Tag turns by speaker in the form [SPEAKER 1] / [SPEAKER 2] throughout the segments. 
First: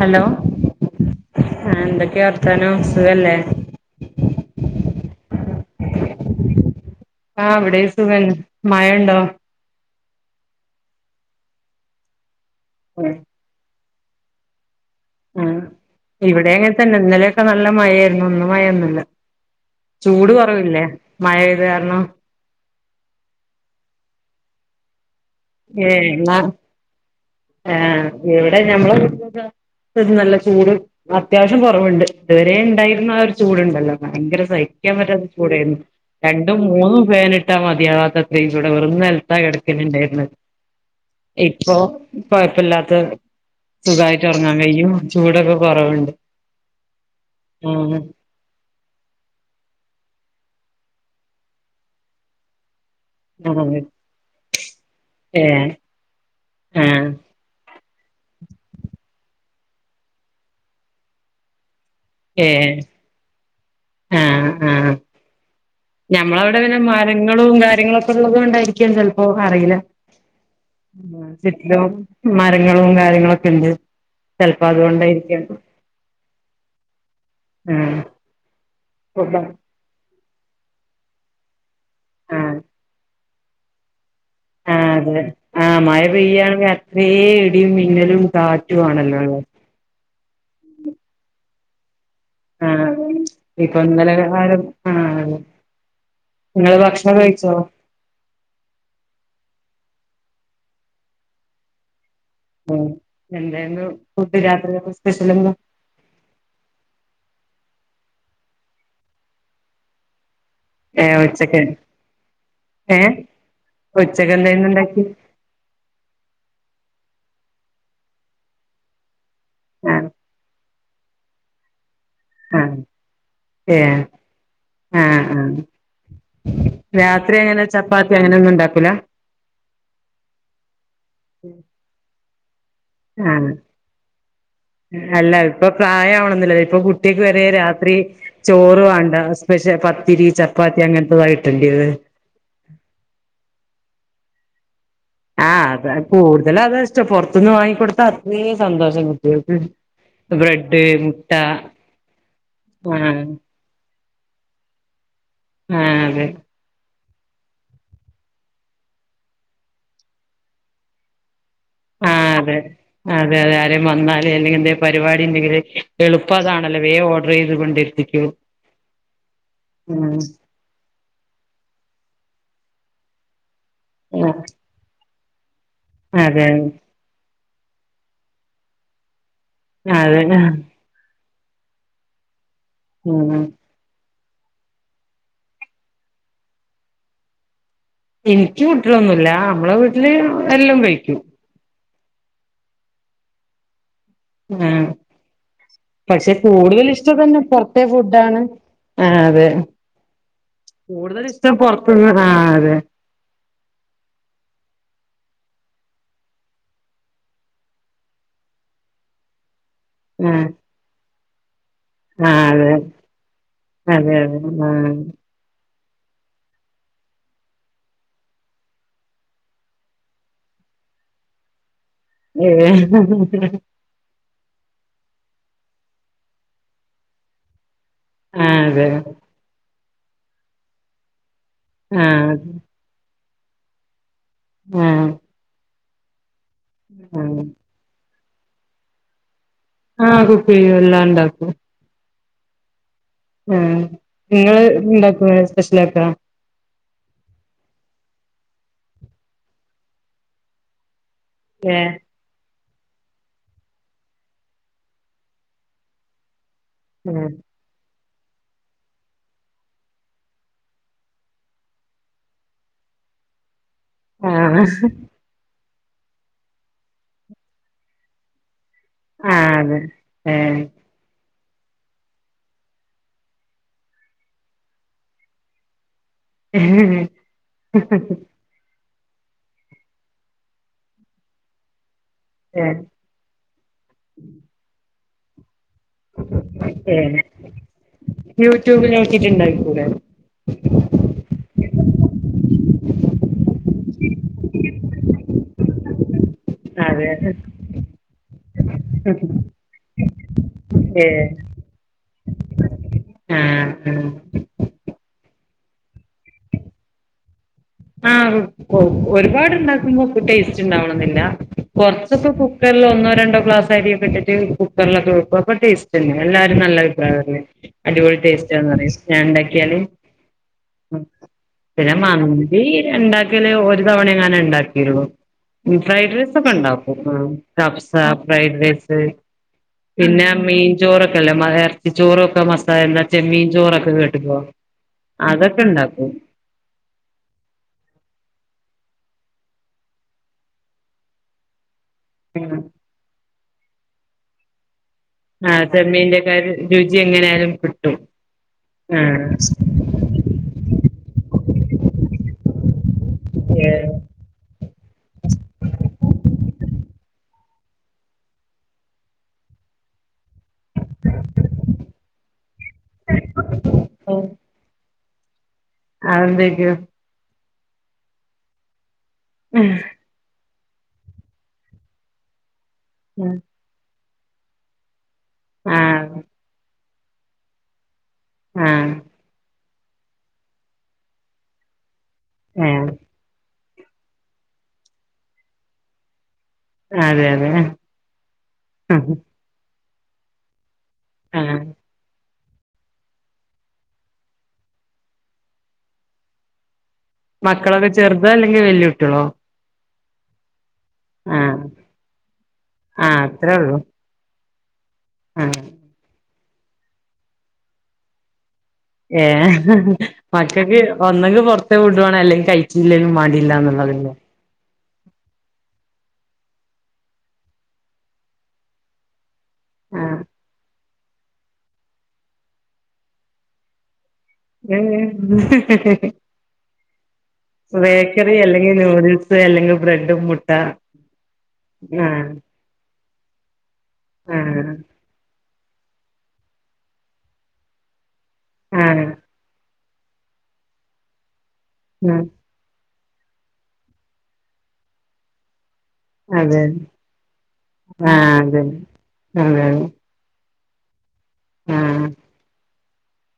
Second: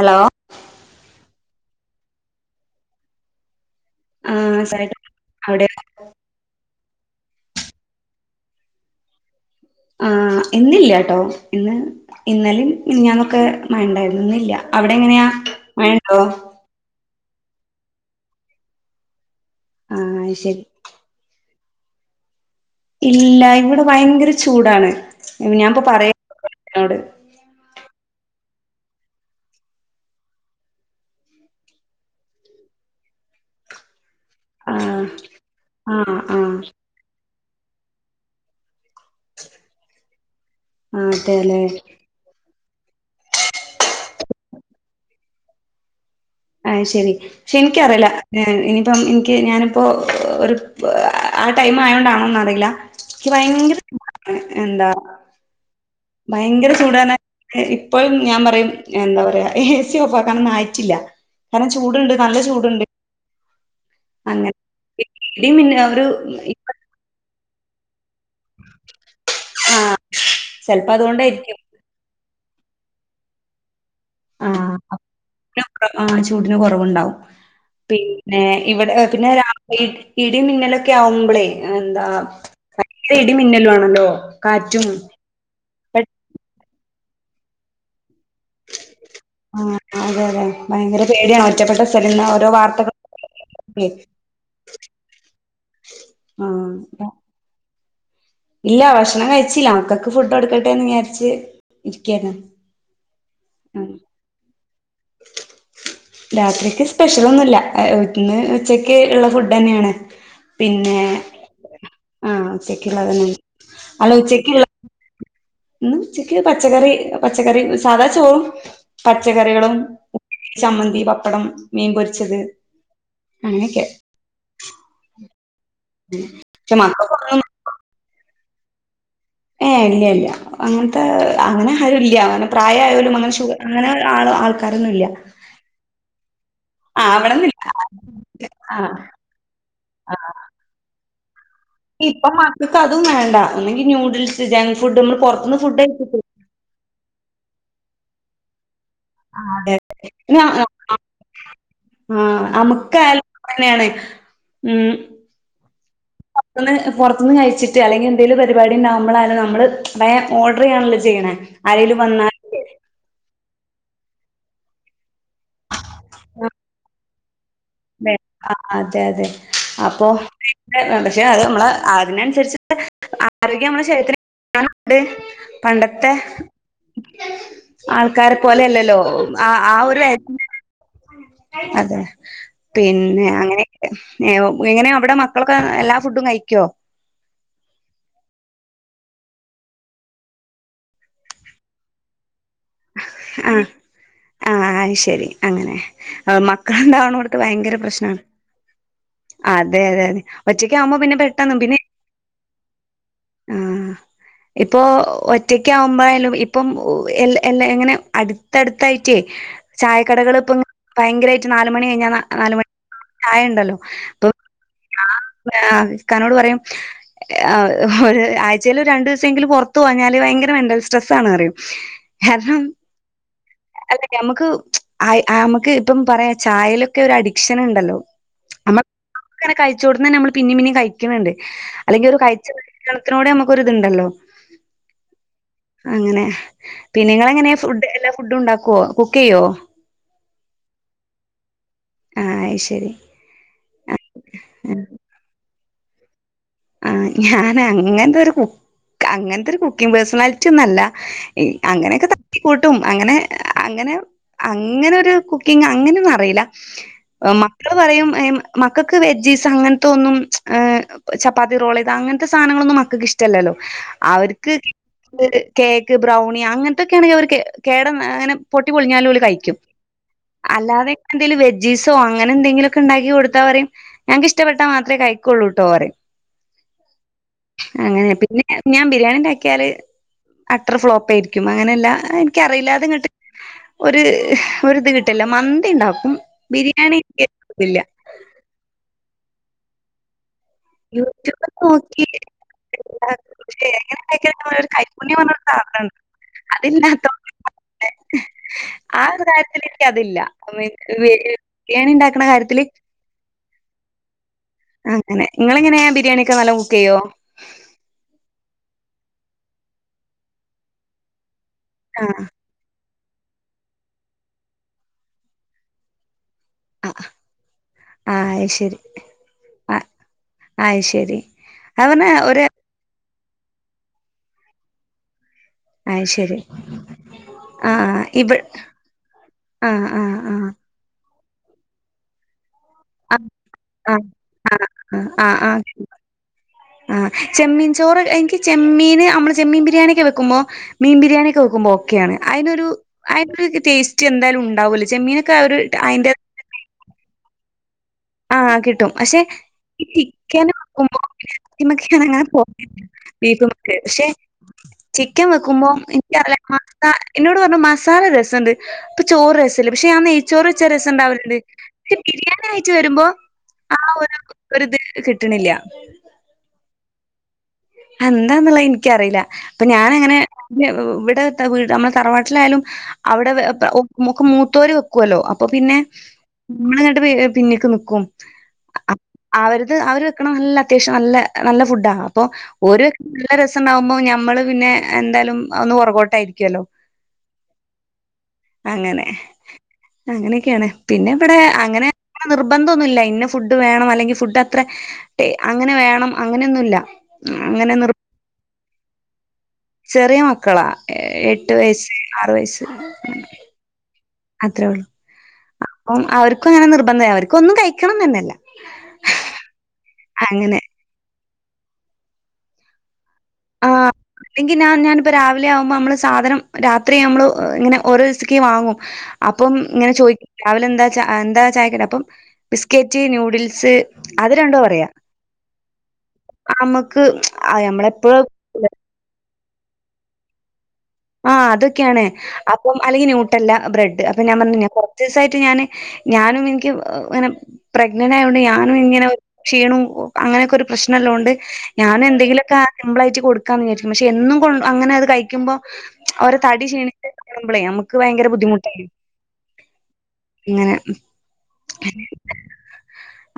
[SPEAKER 1] Hello ആ എന്തൊക്കെയ വർത്താനോ സുഖല്ലേ
[SPEAKER 2] ആഹ സ അവിടെ
[SPEAKER 1] ആ അവിടെ സുഖാണ് മഴ ഉണ്ടോ
[SPEAKER 2] ആ ഇന്നില്ലാട്ടോ ഇന്ന് ഇന്നലിം മിനിഞ്ഞാന്നൊക്കെ മഴ ണ്ടായിര്ന്നില്ല അവിടെ എങ്ങനെയാ മഴണ്ടോ
[SPEAKER 1] ക്കെ നല്ല മയേയിരുന്നു ഇന്ന് മഴൊന്നുല്ല
[SPEAKER 2] ആഹ്
[SPEAKER 1] ചൂട്
[SPEAKER 2] അത് ശരി
[SPEAKER 1] കൊറവില്ലേ മഴ അത് ആരണം
[SPEAKER 2] ഇല്ല ഇവിടെ ഭയങ്കര ചൂടാണ് ഞാൻപ്പൊ
[SPEAKER 1] ഏ
[SPEAKER 2] പറയാ
[SPEAKER 1] ആഹ
[SPEAKER 2] നോട്
[SPEAKER 1] അ ഞമ്മള ഇ നല്ല ചൂട് അത്യാവശ്യം കുറവുണ്ട് ഇതുവരെ ഉണ്ടായിരുന്ന ആ ഒരു ചൂടുണ്ടല്ലോ ഭയങ്കര സഹിക്കാൻ
[SPEAKER 2] ആഹ്
[SPEAKER 1] പറ്റാത്ത ചൂടായിരുന്നു
[SPEAKER 2] ആഹ് ആഹ്
[SPEAKER 1] രണ്ടും മൂന്നും ഫാൻ എട്ടാ മതിയാവാത്തത്ര ഇവിടെ വെറും നെലത്താ കിടക്കലുണ്ടായിരുന്നത്
[SPEAKER 2] ആഹ് അതെല്ലേ
[SPEAKER 1] ഇപ്പൊ ഇപ്പ ഉപ്പല്ലാത്ത സുഖമായിട്ട് ഉറങ്ങാൻ കഴിയും ചൂടൊക്കെ കുറവുണ്ട്
[SPEAKER 2] ആഹ ശെരി പക്ഷെ
[SPEAKER 1] ആഹ്
[SPEAKER 2] എനിക്കറിയില്ല ഇനിപ്പം എനിക്ക് ഞാനിപ്പോ ഒരു ആ ടൈം ആയതോണ്ടാണോന്ന് അറിയില്ല എനിക്ക് ഭയങ്കര
[SPEAKER 1] ആഹ്
[SPEAKER 2] ചൂടാണ് എന്താ
[SPEAKER 1] ഏഹ്
[SPEAKER 2] ഭയങ്കര
[SPEAKER 1] ആഹ്
[SPEAKER 2] ചൂടാണ് ഇപ്പോഴും ഞാൻ പറയും എന്താ പറയാ എ സി ഓഫ് ആക്കാനുംഒന്നും അയിട്ടില്ല കന ചൂടുണ്ട് നല്ല
[SPEAKER 1] ഏഹ്
[SPEAKER 2] ചൂടുണ്ട് അങ്ങനെ ഒരു
[SPEAKER 1] ഞമ്മള അവിടെ ഇങ്ങനെ മാ ങ്ങളും കാര്യങ്ങളൊക്കെ ഉള്ളത് കൊണ്ടായിരിക്ക ചെലപ്പോ അറിയില്ല
[SPEAKER 2] ആ ചെലപ്പോ അതുകൊണ്ടായിരിക്കും
[SPEAKER 1] മരങ്ങളും കാര്യങ്ങളൊക്കെ ഉണ്ട്
[SPEAKER 2] ആ
[SPEAKER 1] ചിലപ്പോ അതുകൊണ്ടായിരിക്കാം
[SPEAKER 2] ആ ചൂടിന് കുറവുണ്ടാവും
[SPEAKER 1] ആഹ്
[SPEAKER 2] പിന്നെ ഇവിടെ പിന്നെ
[SPEAKER 1] ആഹ്
[SPEAKER 2] ഇടി മിന്നൽ ക്ക് ആവുമ്പോളേ എന്താ ഇടിമിന്നലു ആണല്ലോ
[SPEAKER 1] ആ
[SPEAKER 2] കാറ്റും
[SPEAKER 1] അതെ ആ മഴ
[SPEAKER 2] പെ-
[SPEAKER 1] പെയ്യാണ് ഇടി മിന്നലും കാറ്റും ആണല്ലോ ഉള്ളത്
[SPEAKER 2] ആ അതെ അതെ ഭയങ്കര പേടിയ ഒറ്റപെട്ട
[SPEAKER 1] ആഹ ഇപ്പൊ ഇന്നലെകാരം ആ നിങ്ങൾ
[SPEAKER 2] ആ
[SPEAKER 1] ഭക്ഷണം കഴിച്ചോ
[SPEAKER 2] ഇല്ല ഭക്ഷണം കഴിച്ചില്ല അവക്കക്ക് ഫുഡ് കോടുക്കട്ടെന്ന് വിചാരിച്ച് ഇരിക്കായിരുന്നു
[SPEAKER 1] ഉം എന്തായിരുന്നു
[SPEAKER 2] ഉം
[SPEAKER 1] ഫുഡ് രാത്രി
[SPEAKER 2] രാത്രിക്ക് സ്പെഷ്യൽഒന്നുല്ല ഇന്ന് ഉച്ചക്ക് ഉള്ള ഫുഡ് തന്നെയാണ് പിന്നെ
[SPEAKER 1] ഏ ഉച്ചക്ക്
[SPEAKER 2] ആഹ്
[SPEAKER 1] ഏ
[SPEAKER 2] ഉച്ചക്കുള്ളതന്നെ അല്ല
[SPEAKER 1] ഉച്ചക്ക്
[SPEAKER 2] ഉച്ചക്കുള്ള
[SPEAKER 1] എന്തേന്നു ഇണ്ടാക്കി
[SPEAKER 2] ഇന്ന് ഉച്ചക്ക് പച്ചക്കറി പച്ചക്കറി സാധാ ചോറും പ പച്ചക്കറികളും
[SPEAKER 1] ആ
[SPEAKER 2] ഉ ചമ്മന്തി പപ്പടം മീൻപൊരി
[SPEAKER 1] ആഹ് ഏ ആ ആ
[SPEAKER 2] പക്ഷെ
[SPEAKER 1] രാത്രി
[SPEAKER 2] മക്കൾക്കൊന്നും
[SPEAKER 1] അങ്ങനെ ചപ്പാത്തി അങ്ങനെ ഒ ഇണ്ടാക്കൂല
[SPEAKER 2] ഏ ഇല്ല ഇല്ല അങ്ങനത്തെ അവനെ ആരുല്ല അവന
[SPEAKER 1] ആഹ്
[SPEAKER 2] ആൾക്കാരൊന്നും ഇല്ല
[SPEAKER 1] അല്ല ഇപ്പൊ പ്രായമാണന്നില്ല ഇപ്പൊ
[SPEAKER 2] ആഹ്
[SPEAKER 1] കുട്ടിക്ക് വരെ
[SPEAKER 2] അവിടന്നില്ല
[SPEAKER 1] രാത്രി ചോർ
[SPEAKER 2] ആ
[SPEAKER 1] വേണ്ട സ്പെഷ്യ പത്തിരി ചപ്പാത്തി അങ്ങനത്തതായിട്ട്
[SPEAKER 2] ഇപ്പൊ മക്കൾക്ക് അതും വേണ്ട ഒന്നെങ്കി ന്യഡിൽസ് [unintelligible]
[SPEAKER 1] ആഹ് അത കൂടുതലും അതാ ഇഷ്ടം പൊർ ത്തിന്ന് വാങ്ങിക്കൊടുത്ത അത്രേം സന്തോഷം
[SPEAKER 2] ആഹ്
[SPEAKER 1] കുട്ടികൾക്ക്
[SPEAKER 2] അതെതെ [inaudible]
[SPEAKER 1] ബ്രെഡ് മുട്ട
[SPEAKER 2] ആഹ
[SPEAKER 1] ആ
[SPEAKER 2] നമുക്കായാലാം അങ്ങനെയാണ് ഉം
[SPEAKER 1] ആ അതെ
[SPEAKER 2] പുറത്തുനിന്ന് കഴിച്ചിട്ട് അല്ലെങ്ക എന്തേലും പരിപാടി ഉണ്ടാവുമ്പോളായാലും നമ്മള് വേം ഓർഡർ ചെയ്യാണല്ലോ ചെയ്യണേ ആരേലും
[SPEAKER 1] ആ
[SPEAKER 2] വന്നാൽ
[SPEAKER 1] അതെ ആ ആരേലും വന്നാല് അല്ലെങ്കിഎന്തേലും പരിപാടി ഉണ്ടെങ്കിൽ എളുപ്പതാണല്ലോ വേഗം ഹേ
[SPEAKER 2] ദേ അ... അതെ... അതെ അപ്പൊ
[SPEAKER 1] ഉം
[SPEAKER 2] [unintelligible] പക്ഷെ അത് നമ്മള് ആ തിന്... തീർച്ച [unintelligible] അ ആരോഗ്യം നമ്മുടെ ശരീത്തിന് [unintelligible] പണ്ടത്തെ
[SPEAKER 1] അതെ
[SPEAKER 2] ആൾക്കാരെ പോലെഅല്ലല്ലോ [unintelligible] ആ ആ ഒരു
[SPEAKER 1] അതെ
[SPEAKER 2] [unintelligible] [inaudible] അതെ പിന്നെ
[SPEAKER 1] ഉം
[SPEAKER 2] അങ്ങനെയെക്കെ ഏ എങ്ങനെയ അവിടെ മക്കളൊക്കെ എല്ലാ ഫുഡും കഴിക്കുവോ
[SPEAKER 1] എനിക്ക് കുട്ടികളൊന്നുല്ലാ നമ്മളെ വീട്ടില് എല്ലാം കഴിക്കും
[SPEAKER 2] ആഹാ ആഹാ ആഹാ
[SPEAKER 1] ആഹ്
[SPEAKER 2] ശരി അങ്ങനെ
[SPEAKER 1] പക്ഷെ കൂടുതൽ ഇഷ്ടം
[SPEAKER 2] മക്കളുണ്ടാവണവർക്ക്
[SPEAKER 1] തന്നെ
[SPEAKER 2] ഭയങ്കര
[SPEAKER 1] പൊറത്തെ
[SPEAKER 2] പ്രശ്നമാണ്
[SPEAKER 1] ഫുഡാണ്
[SPEAKER 2] അതെ അതെ അതെ ഒറ്റക്ക് ആവുമ്പോ പിന്നെ
[SPEAKER 1] കൂടുതൽ ഇഷ്ടം
[SPEAKER 2] പെട്ടന്ന പിന്നെ
[SPEAKER 1] പൊറത്തുന്ന് ആഹ് അതെ
[SPEAKER 2] ആഹ ഇപ്പൊ ഒറ്റക്ക ആവുമ്പോയാലും ഇപ്പം എ എല്ലാ എങ്ങനെ അടുത്തടുത്തായിട്ടേ ചായക്കടകൾ ഇപ്പ ഭയങ്കരമായി നാലുമണി കഴിഞ്ഞാ
[SPEAKER 1] ആഹ്
[SPEAKER 2] നാ
[SPEAKER 1] ആഹ്
[SPEAKER 2] ലു മണി ചായ ഉണ്ടല്ലോ
[SPEAKER 1] അതെ അതെ അതെ
[SPEAKER 2] അപ്പ
[SPEAKER 1] ആഹ്
[SPEAKER 2] ആ ഇക്കാനോട് പറയും ഒരു ആഴ്ചയിൽ ഒരു രണ്ടു ദിവസമെങ്കിലും പുറത്തു പോഞ്ഞാല് ഭയങ്കര മെന്റൽസ്ട്രെസ്സ് ആണെന്ന് പറയും കാരണം
[SPEAKER 1] ഏഹ്
[SPEAKER 2] അല്ല ഞമുക്ക് ആ നമുക്ക് ഇപ്പം പറയാ ചായലൊക്കെ ഒരു അഡിക്ഷൻ ഉണ്ടല്ലോ
[SPEAKER 1] ആഹ്
[SPEAKER 2] നമ്മ
[SPEAKER 1] അതെ
[SPEAKER 2] ക്കങ്ങനെ ചൂട്ണത് തന്നെ നമ്മ പിന്ന പിന്നേ കഴിക്കുന്നുണ്ട് അല്ലെങ്കിൽ ഒരു
[SPEAKER 1] ആഹ്
[SPEAKER 2] കഴിച ഭക്ഷണത്തിനൂടെ നമുക്കൊരിതുണ്ടല്ലോ
[SPEAKER 1] ആഹ്
[SPEAKER 2] അങ്ങനെ പിന്നെ
[SPEAKER 1] ആഹ്
[SPEAKER 2] നിങ്ങളെങ്ങനെ ഫുഡ് എല്ല ഫുഡ് ഉണ്ടാക്കുവോ കുക്ക് ചെയ്യുവോ
[SPEAKER 1] ആഹ കുക്ക് ചെയ്യും എല്ലാം ഇണ്ടാക്കും
[SPEAKER 2] ആഹാ ശരി
[SPEAKER 1] ഉം ങ്ങള് ഇണ്ടാക്കുലെ പസ്ലക്ക
[SPEAKER 2] ആ ഞാനങ്ങൻത്തൊരു കു ക്ക അങ്ങൻത്തൊരു കുക്കിങ് പേഴ്സണാലിറ്റി ഒന്നല്ല യ്
[SPEAKER 1] ഏഹ്
[SPEAKER 2] അങ്ങനൊക്കെ തപ്പി കൂട്ടും അങ്ങനെ അങ്ങനെ അങ്ങനെ ഒരു കുക്കിങ് അങ്ങനെ ഒന്നും അറിയില്ല മക്കള് പറയും യും മക്കൾക്ക് വെജീസ് അങ്ങനത്തെ ഒന്നും മ്ച് ഏ ചപ് പാതിറോലെത് അങ്ങനത്തെ സധനങ്ങളൊന്നുംമക്കക്ക് ഇഷ്ടമല്ലോ അവർക്ക്
[SPEAKER 1] ആഹ്
[SPEAKER 2] [unintelligible] കേക്ക് ബ്രൗണി അങ്ങനത്തൊക്കെയാണെങ്കിൽ അവർ കേട അങ്ങനെ പൊട്ടി പൊളഞ്ഞാലും ഓല് കഴിക്കും
[SPEAKER 1] ആഹ് അതെ ഏഹ്
[SPEAKER 2] അല്ലാതെ എന്തേലും വെജ് ജീസോ അങ്ങനെ എന്തെങ്കിലുമൊക്കെ ഉണ്ടാക്കി കൊടുത്താ പറയും ഞങ്ങൾക്ക് ഇഷ്ടപ്പെട്ടാ മാത്രേ കഴിക്കൊള്ളൂട്ടോ പറിം അങ്ങനെ പിന്നെ ഞാൻ ബി ബിരിയാണി ഇണ്ടാക്കിയാല് അട്ടർ ഫ്ലോപ്പായിരിക്കും അങ്ങനെല്ല ആ എനിക്കറിയില്ലാ
[SPEAKER 1] ഏഹ്
[SPEAKER 2] അത് ഇങ്ങട്ട് ഒരു ഒരിത് കി തലെ മൻ ന്തിണ്ടാക്കും ബിരിയാണി
[SPEAKER 1] ഏഹ്
[SPEAKER 2] ൻക് ഒരിതില്ലാ
[SPEAKER 1] യൂട്യൂബിൽ [unintelligible]
[SPEAKER 2] യൂട്യബ നോക്കിക്ക [unintelligible] കൈക്കുഞ്ഞി പോ സാധന അതില്ലാത്ത
[SPEAKER 1] അതെ
[SPEAKER 2] [unintelligible] ആ ഒരു കാര്യത്തിലേക്ക് അതില്ല
[SPEAKER 1] ഏഹ്
[SPEAKER 2] ബിരിയാണി ഉണ്ടാക്കണ കാര്യത്തില്
[SPEAKER 1] ആഹ് ആഹ്
[SPEAKER 2] അങ്ങനെ നിങ്ങളെങ്ങനെയാ ബിരിയാണിയൊക്കെ നല്ല കുക്ക് ചെയ്യോ
[SPEAKER 1] ഒരുപാട്ണ്ടാക്കുമ്പോ ക് ടേസ്റ്റ് ഉണ്ടാവണെന്നില്ല
[SPEAKER 2] ആഹ്
[SPEAKER 1] കൊറച്ചപ്പ കുക്കല്ലാം ഒന്ന രണ്ടോ ഗ്ലാസ് അരിയിട്ടിട്ട് കുക്കറിലൊക്കെ വെക്ക അപ്പൊ ടേസ്റ്റ് അല്ലിയ എല്ലാരും നല്ല
[SPEAKER 2] ആഹ്
[SPEAKER 1] അഭിപ്രായം അടിപൊളി ടേസ്റ്റ്ന്ന്
[SPEAKER 2] അയ്ശരി
[SPEAKER 1] പറയും ഞാൻ ഉണ്ടാക്കിയാല്
[SPEAKER 2] ആഹ് അയ്ശരി അത്
[SPEAKER 1] പിന്നെ
[SPEAKER 2] പറഞ്ഞാ
[SPEAKER 1] മ
[SPEAKER 2] ഒരു
[SPEAKER 1] ഉണ്ടാക്കിയല് ഒരു തവണ അങ്ങനെ ഉണ്ടാക്കിയുള്ളൂ ഫ്രൈഡ് റൈസ്
[SPEAKER 2] അയ്ശരി
[SPEAKER 1] ഒക്കെ ഉണ്ടാവും കഫ്സ
[SPEAKER 2] ആഹ് ഇവ
[SPEAKER 1] ഫ്രൈഡ് റൈസ്
[SPEAKER 2] ആഹ് ആഹ്
[SPEAKER 1] പിന്നെ
[SPEAKER 2] ആഹ്
[SPEAKER 1] മീൻചോറൊക്കെ ക്കല്ലേ [unintelligible] ചോറു [unintelligible] എന്നാ ചെമ്മീൻ ചോറൊക്കെ
[SPEAKER 2] ആഹ്
[SPEAKER 1] കേട്ടുപ്പോ
[SPEAKER 2] ആഹ് ആഹ് ആഹ് ആഹ്
[SPEAKER 1] അതൊക്കെ
[SPEAKER 2] ആഹ്
[SPEAKER 1] ഇണ്ടാക്കും
[SPEAKER 2] ആഹ് ചെമ്മീൻ ചോറ് എനിക്ക് ചെമ്മീൻ നമ്മള് ചെമ്മീൻ ബിരിയാണിയ ഒക്കെ വെക്കുമ്പോ മീൻ ബിരിയാണിയ ഒക്കെ വെക്കുമ്പോ ഒക്കാണ് അതിനൊരു അതി ടേസ്റ്റ് എന്തായാലും ഉണ്ടാവല്ലോ
[SPEAKER 1] ആഹ ചമ്മീന്റെക്കാര് രുചി എങ്ങനാലും
[SPEAKER 2] ആഹ കിട്ടും പക്ഷെ ഈ ചിക്കന് നോക്കുമ്പോ മ്മച്ചിങ്ങനാ നങ്ങന പോ ബീഫ [unintelligible] പക്ഷെ ചിക്കൻ വെക്കുമ്പോ എനിക്ക [unintelligible] ക്ക എന്നോട് പറഞ്ഞ മസാല രസംണ്ട് ഇപ്പ ചോറ് രസംല്ലേ പക്ഷെ ഞാൻ ചോറ് ച്ചാ രസംണ്ടാവില്ലേ ക്ഷേ ബിരിയാണി ക ച്ച് വരുമ്പോ ആ ഒര് ഒര്ത് കിട്ട ട്ടിണില്ല
[SPEAKER 1] അഹ് എന്തക്കയോ
[SPEAKER 2] അ എന്തെന്നിള്ളെ ന് എനികറീല അപ്പ ഞാനങ്ങനെ പിന്ന് ഇവാട്ത്ത വീട് നമ്മള് തറവാട്ടിലാലും അവിടെ വേപ്പ് ഒപ്പ് മൂക്ക് മൂത്തോര് വക്ക് ക്കോല്ലോ അപ്പപിന്നെ
[SPEAKER 1] ആ
[SPEAKER 2] പി പിന്നീക്ക് നിക്കും
[SPEAKER 1] ആഹ്
[SPEAKER 2] അത് അവർ വെക്കണ നല്ല അത്യാവശ്യം നല്ല നല്ല ഫുഡാ അപ്പൊ
[SPEAKER 1] ഏ
[SPEAKER 2] ഒര് ല്ല ര സണ്ടവുമ്പോ നമ്മള് പിന്നെ എന്തായാലും ഒന്ന് പുറകോട്ടായി
[SPEAKER 1] അതെ അതെ ആ
[SPEAKER 2] അങ്ങനെയൊക്കെയണ് പിന്നെ ഇവിടെ അങ്ങനെ നിർബന്ധം ഒന്നുല്ല ഇന്ന ഫുഡ് വേണം അല്ലെങ്കി ഫുഡ് അത്ര ടേ അങ്ങനെ വേണം അങ്ങനൊന്നുല്ല
[SPEAKER 1] മക്കളക്കെ ചെറുതാ അല്ലെങ്കിൽ വല്യു ട്ടിയളോ
[SPEAKER 2] ചെറിയ മക്കളാ എ എട്ട് വയസ്സ് ആറ് വയസ്സ്
[SPEAKER 1] ആഹ് അത്രേ ഉള്ളൂ
[SPEAKER 2] അത്രേ ഉള്ളൂ
[SPEAKER 1] ആഹ്
[SPEAKER 2] അപ്പം അവർ ക്കു അങ്ങനെ നിർബന്ധ അവർക്ക് ഒന്നും കഴിക്കണംന്നെന്നെല്ല
[SPEAKER 1] ഏ മക്കക്ക് ഒന്നെങ്കി പൊറത്തേ ഫുഡ് വാണം അല്ലെങ്കി കഴിച്ചില്ലങ്കി മാ ട്ടില്ലന്നുള്ളതിൻ്റെ
[SPEAKER 2] ഞാ ഞാാനിപ്പോ രാവിലെ ആവുമ്പോ നമ്മള് സാധനം രാത്രി നമ്മള് ഇങ്ങനെ ഓരോ ദിവസത്തേക്ക് വാങ്ങും അപ്പം ഇങ്ങനെ
[SPEAKER 1] ആഹ്
[SPEAKER 2] ചോയിക്കും രാവിലെന്താ ച്ച എന്താ ചായക്കടി അപ്പം ബിസ്ക്കറ്റ് ന്യൂഡിൽസ് അത് രണ്ടോ പറയാ അമ്മക്ക് നമ്മളെപ്പോള്
[SPEAKER 1] ല്ലങ്കി നൂഡിൽ അല്ലെങ്കിൽ ബ്രെഡും മുട്ട....
[SPEAKER 2] ആഹ് അതൊക്കെയാണ്
[SPEAKER 1] ആഹ്
[SPEAKER 2] അപ്പൊ അല്ലെങ്കിൽ ന്യൂട്ടല്ല ബ്രെഡ് അപ്പൊ ഞാൻ പർഞ്ഞു
[SPEAKER 1] ആഹ്
[SPEAKER 2] കൊർച്ചുസായിട്ട് ഞാന് ഞാനും എനിക്ക്ങ്ങനെ പ്രഗ് ങ്ങനായോണ്ട് ഞാനും
[SPEAKER 1] ആഹ്
[SPEAKER 2] ഇങ്ങനെ ക്ഷീണും അങ്ങനെയൊക്കൊരു പ്രശ്നല്ലോണ്ട് ഞാൻ
[SPEAKER 1] ഉം
[SPEAKER 2] എന്തെങ്കിലൊക്ക സമ്പിളായിട്ട് കൊടുക്കാന്ന് വിചാരിക്കും പക്ഷെ എന്നും കൊ അങ്ങനത് കഴിക്കുമ്പോ അവരെ
[SPEAKER 1] അതെ
[SPEAKER 2] തടി ക്ഷീണിച്ച കാണുമമ്പളേ നമുക്ക് ഭയങ്കര
[SPEAKER 1] ആഹ് അതന്നെ
[SPEAKER 2] ബുദ്ധിമുട്ടായിരുന്നു ഇങ്ങനെ
[SPEAKER 1] ആ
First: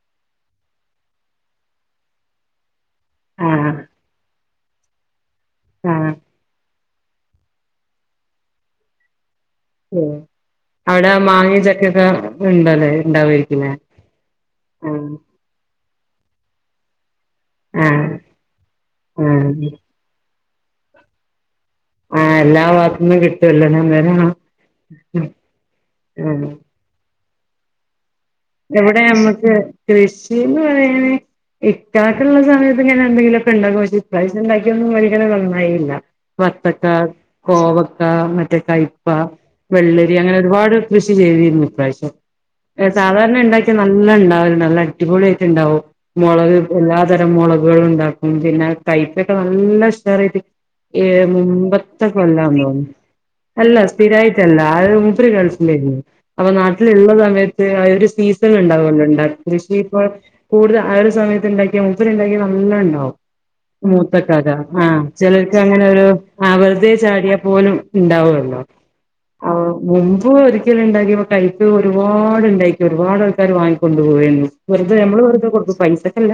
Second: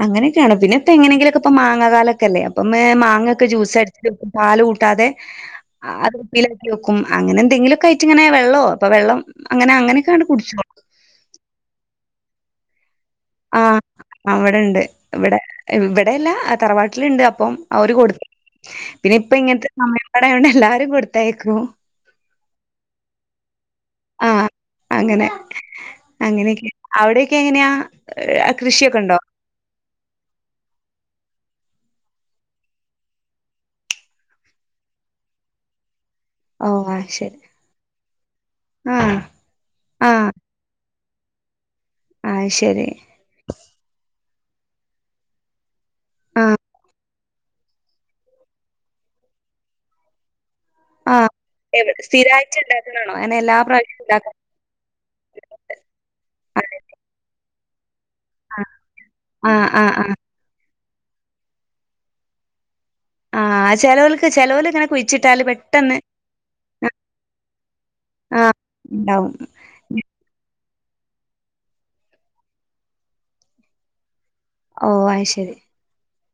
[SPEAKER 2] അങ്ങനെയൊക്കെയാണ് പിന്നെ ഇപ്പ എങ്ങനെങ്കിലുമൊക്കെ മാങ്ങാകാലൊക്കെ അല്ലേ അപ്പം മ്മേ മാങ്ങ ഒക്കെ
[SPEAKER 1] ആഹ്
[SPEAKER 2] ജ്യൂസ് അടി പാല് കൂട്ടാതെ
[SPEAKER 1] ആഹ്
[SPEAKER 2] അത് കുപ്പിയിലാക്കി വക്കും ഉം അങ്ങനെ എന്തെങ്കിലൊക്ക കഴിച്ച് ഇങ്ങനെ വെള്ളവോ ഇപ്പോ വെള്ളം അങ്ങനെ
[SPEAKER 1] ഉം
[SPEAKER 2] അങ്ങനെയൊക്കെയാണ് കുടിച്ചോളും
[SPEAKER 1] അവിടെ മാങ്ങയും, ചക്കയൊക്കെ ഉണ്ടല്ലേ
[SPEAKER 2] ആ
[SPEAKER 1] ഉണ്ടാവായിരിക്കുല്ലേ
[SPEAKER 2] അവിടെണ്ട്
[SPEAKER 1] ആഹ്
[SPEAKER 2] ഇവിടെ ഇവിടെയല്ല തറവാട്ടിലുണ്ട് അ പ്പം അവര്
[SPEAKER 1] ആഹ്
[SPEAKER 2] കൊടുത്ത് പിന്നെ ഇപ്പ
[SPEAKER 1] ആഹ്
[SPEAKER 2] ഇങ്ങനത്തെ [unintelligible] എല്ലാരും കൊടുത്തയക്കും
[SPEAKER 1] ആ എല്ലാ ഭാഗത്തു നിന്നും കിട്ടൂല്ലോ അല്ലേ
[SPEAKER 2] ആ അങ്ങനെ
[SPEAKER 1] ആഹ്
[SPEAKER 2] അങ്ങനെയൊക്കെ അവിടെയൊ ക്കെ എങ്ങനെയാ കൃഷിയൊക്കെ
[SPEAKER 1] ഇവിടെ
[SPEAKER 2] ഉണ്ടോ
[SPEAKER 1] നമ്മക്ക് കൃഷിന്ന് പറയാന് ഇക്കാക്കള്ള സമയത്ത് ഇങ്ങനെ എന്തെങ്കിലും ഒക്കെ ഉണ്ടാക്കും പക്ഷേ ഈ പ്രാവശം ഉണ്ടാക്കിയൊന്നും [unintelligible] നന്നായില്ല
[SPEAKER 2] ഓ
[SPEAKER 1] വത്തക്ക
[SPEAKER 2] ആഹ് ശരി
[SPEAKER 1] കോവക്ക മറ്റേ കയപ്പ
[SPEAKER 2] ആഹ്
[SPEAKER 1] വെള്ളരി
[SPEAKER 2] ആഹ്
[SPEAKER 1] അങ്ങനെ ഒരുപാട് കൃഷി ചെയ്തിരുന്നു [unintelligible]
[SPEAKER 2] ആഹ് ശരി
[SPEAKER 1] [inaudible] ഉണ്ടാക്കി, നല്ല അടിപൊളിയായിട്ട് ഉണ്ടാവും.
[SPEAKER 2] ആഹ്
[SPEAKER 1] മുളക് എല്ലാ തരം മുളക്... ഉണ്ടാക്കും പിന്നെ കൈപ്പൊക്കെ നല്ലഷെയർ... ഏ
[SPEAKER 2] ആഹ് എവ്
[SPEAKER 1] മുമ്പത്തൊക്കെ
[SPEAKER 2] സ്ഥിരായിട്ട്
[SPEAKER 1] കൊല്ലംഅണന്ന് തോനുന്നു.
[SPEAKER 2] ഇണ്ടാക്ക്ണാണോ? അങ്ങനെ എല്ലാ പ്രാവശ്യം ഇണ്ടാക്ക
[SPEAKER 1] സ്ഥിരായിട്ടല്ല ആ മൂപ്പര് ഗൾഫിലായിരുന്നു അപ്പൊ
[SPEAKER 2] അതെ
[SPEAKER 1] നാട്ടിലുള്ള സമയത്ത്- [unintelligible] സീസൺ ഉള്ളതു കൊണ്ടണ്ട്
[SPEAKER 2] ആഹ്
[SPEAKER 1] കൃഷി
[SPEAKER 2] ആഹ്
[SPEAKER 1] ഇപ്പോൾ
[SPEAKER 2] ആഹ് ആഹ്
[SPEAKER 1] കൂടുതൽ- ആ ഒരു സമയത്ത് ഉണ്ടാക്കിയ മുപ്പന് ഉണ്ടാക്കിയ നല്ല ഉണ്ടാവും
[SPEAKER 2] ആഹ്
[SPEAKER 1] മൂത്ത
[SPEAKER 2] ചെലോൽക്ക്
[SPEAKER 1] കഥ
[SPEAKER 2] ചെലോലിങ്ങനെ
[SPEAKER 1] ആഹ
[SPEAKER 2] കുഴിച്ചിട്ടാല്
[SPEAKER 1] ചിലർക്ക് അങ്ങനെ
[SPEAKER 2] പെട്ടെന്ന്
[SPEAKER 1] ഒരു ആ വറുതെ
[SPEAKER 2] ആഹ്
[SPEAKER 1] ചാടിയാൽ പോലും
[SPEAKER 2] ആഹ്
[SPEAKER 1] ഉണ്ടാവല്ലോ
[SPEAKER 2] ഇണ്ടാവും.
[SPEAKER 1] മുമ്പ് ഒ- എനിക്കിത് ഉണ്ടാക്കിയപ്പോ കൈപ്പ് ഒരുപാട്ണ്ടായി ഒരുപാട് ആൾക്കാര് വാങ്ങിക്കൊണ്ട്പോയാണ് വെറുതെ
[SPEAKER 2] ഓഹ്
[SPEAKER 1] നമ്മള്
[SPEAKER 2] അത്
[SPEAKER 1] വെറുതെ
[SPEAKER 2] ശരി.
[SPEAKER 1] കൊടുക്കും പൈസൊക്കെല്ല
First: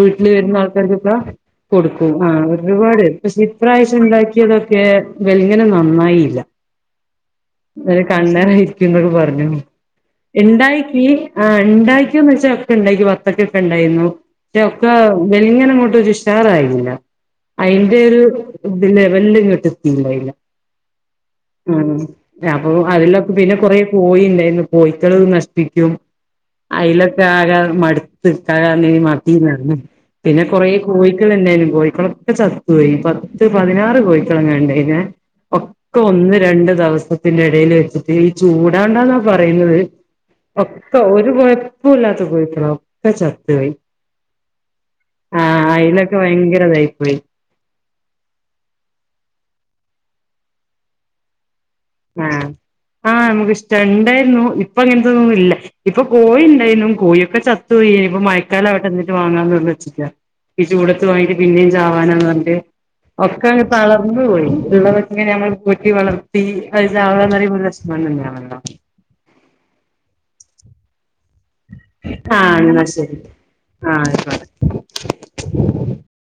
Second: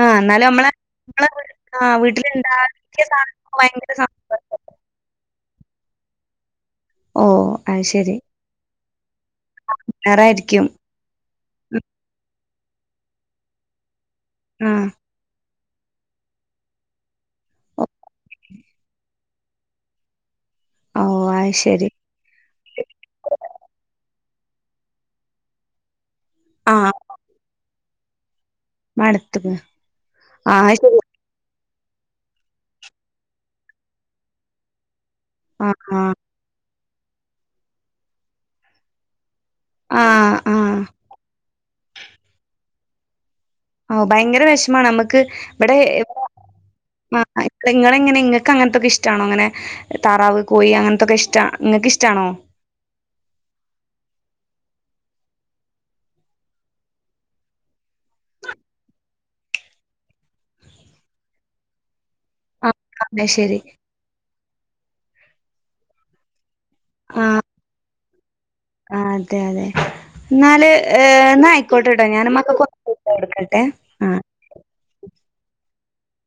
[SPEAKER 2] ആഹ് ഇന്നാലും
[SPEAKER 1] വരുന്ന
[SPEAKER 2] നമ്മളെ
[SPEAKER 1] ആൾക്കാർക്ക്
[SPEAKER 2] നമ്മളെ
[SPEAKER 1] ഇ
[SPEAKER 2] വീ ആഹ്
[SPEAKER 1] കൊടുക്കും ആ ഒരുപാട്
[SPEAKER 2] വീട്ടില്ണ്ടാക്കിയ
[SPEAKER 1] പക്ഷെ
[SPEAKER 2] സാധനങ്ങൾക്ക് ഭയങ്കര
[SPEAKER 1] ഇപ്രാവശ്യം
[SPEAKER 2] സന്തോഷാ.
[SPEAKER 1] ഉണ്ടാക്കിയതൊക്കെ വല- അങ്ങനെ നന്നായില്ല
[SPEAKER 2] ഓ അത് ശരി
[SPEAKER 1] കന്ദ കുമാർ [inaudible] അ [unintelligible]
[SPEAKER 2] ഉഷാറായിരിക്കും.
[SPEAKER 1] എണ്ടായി കി ആ
[SPEAKER 2] ഉം
[SPEAKER 1] ണ്ടായിക്കോന്ന് വെച്ചാ ഒക്കെ ഉണ്ടാക്കി വറത്തൊക്ക ഒക്കെ ഉണ്ടായിരുന്നു
[SPEAKER 2] ആഹ്
[SPEAKER 1] ഒക്കെ വെളി ഇങ്ങനെ അങ്ങോട്ട് ഒരു ഉഷാറായില്ല അതിന്റെ ഒരു ലെവല് ഇങ്ങോട്ട് എത്തില്ലായില്ല
[SPEAKER 2] ഓഹ് അത്
[SPEAKER 1] ഉ
[SPEAKER 2] ശരി.
[SPEAKER 1] അപ്പൊ അതിലൊക്കെ പിന്നെ കൊറ പോയിണ്ട് എന്ന് പോയി ഉം നഷ് പി ക്കും ആ
[SPEAKER 2] ആഹ്
[SPEAKER 1] ഇലക്ക ആഗ മാ [unintelligible] തക്ക
[SPEAKER 2] മട്ത്ത്ക്ക്ണ്.
[SPEAKER 1] മാറ്റീല്ലന്ന് പിന്നെ കൊറേ
[SPEAKER 2] ആഹ് അത് ശരി.
[SPEAKER 1] കോഴികള് എന്താലും കോഴിക്കളൊക്കെ ചത്തുപോയി പത്ത് പതിനാറ് കോഴിക്കളങ്ങ ഉണ്ടാ നേ
[SPEAKER 2] ആഹ്
[SPEAKER 1] ഒക്കെ
[SPEAKER 2] ആഹ്
[SPEAKER 1] ഒന്ന് രണ്ട് ദിവസം സത്തിന്റെ ഇടയിൽ വെച്ചിട്ട് ഈ ചൂടാണ്ടാന്നാ പറയുന്നത്
[SPEAKER 2] ആഹ്
[SPEAKER 1] ഒ
[SPEAKER 2] ആഹ്
[SPEAKER 1] [unintelligible] പ്പ ഒരു കൊഴപ്പോ ഇല്ലാത്ത കോഴികളാ ഒക്കെ ചത്ത്
[SPEAKER 2] ഓ ഭയങ്കര വിഷമാണ് നമ്മക്ക്
[SPEAKER 1] ആഹ്
[SPEAKER 2] ഇവിടെ
[SPEAKER 1] അയിലൊക്കെ
[SPEAKER 2] ഇവിടെ
[SPEAKER 1] ഭയങ്കര ഇതായി പോയി
[SPEAKER 2] ആ ഇങ്ങ ഇങ്ങൾക്ക് അങ്ങനത്തൊക്കെ ഇഷ്ടമാണോ അങ്ങനെ തറാവ് കോഴി അങ്ങനത്തൊക്കെ ഇഷ്ടമാണ്
[SPEAKER 1] ആഹ് ആഹ് നമുക്ക് ഇഷ്ട്ടം ഇണ്ടായിരുന്നു ഇപ്പ അങ്ങനത്തെ ഒന്നും ഇല്ല ഇപ്പൊ കോഴി ഇണ്ടായിനും കോഴിയൊക്കെ ചത്ത് പോയി ഇനി ഇപ്പൊ മയക്കാലം ആവട്ടെ എന്നിട്ട് വാങ്ങാന്നു വെച്ചിരിക്കുവാ ഈ ചൂടത്ത് വാങ്ങിട്ട് പിന്നേം ചാവ-
[SPEAKER 2] ആഹ്
[SPEAKER 1] പോ
[SPEAKER 2] അത്
[SPEAKER 1] [unintelligible]
[SPEAKER 2] ശരി
[SPEAKER 1] ഒക്കെണ്ട് തളർന്നു പോയി. ഇള്ളതൊക്കങ്ങനെ നമ്മൾ പോറ്റി വളർത്തി അത അവ ന [unintelligible] ആ
[SPEAKER 2] ആ അതെ അതെ എന്നാല് ഏന്ന ആയിക്കോട്ടട്ടോ ഞാനൻ മക്ക
[SPEAKER 1] ആഹ് എന്നാ
[SPEAKER 2] കൊറട്ട
[SPEAKER 1] ശരി
[SPEAKER 2] എടുക്കട്ടെ
[SPEAKER 1] ആഹ്
[SPEAKER 2] ആ
[SPEAKER 1] ആയിക്കോട്ടെ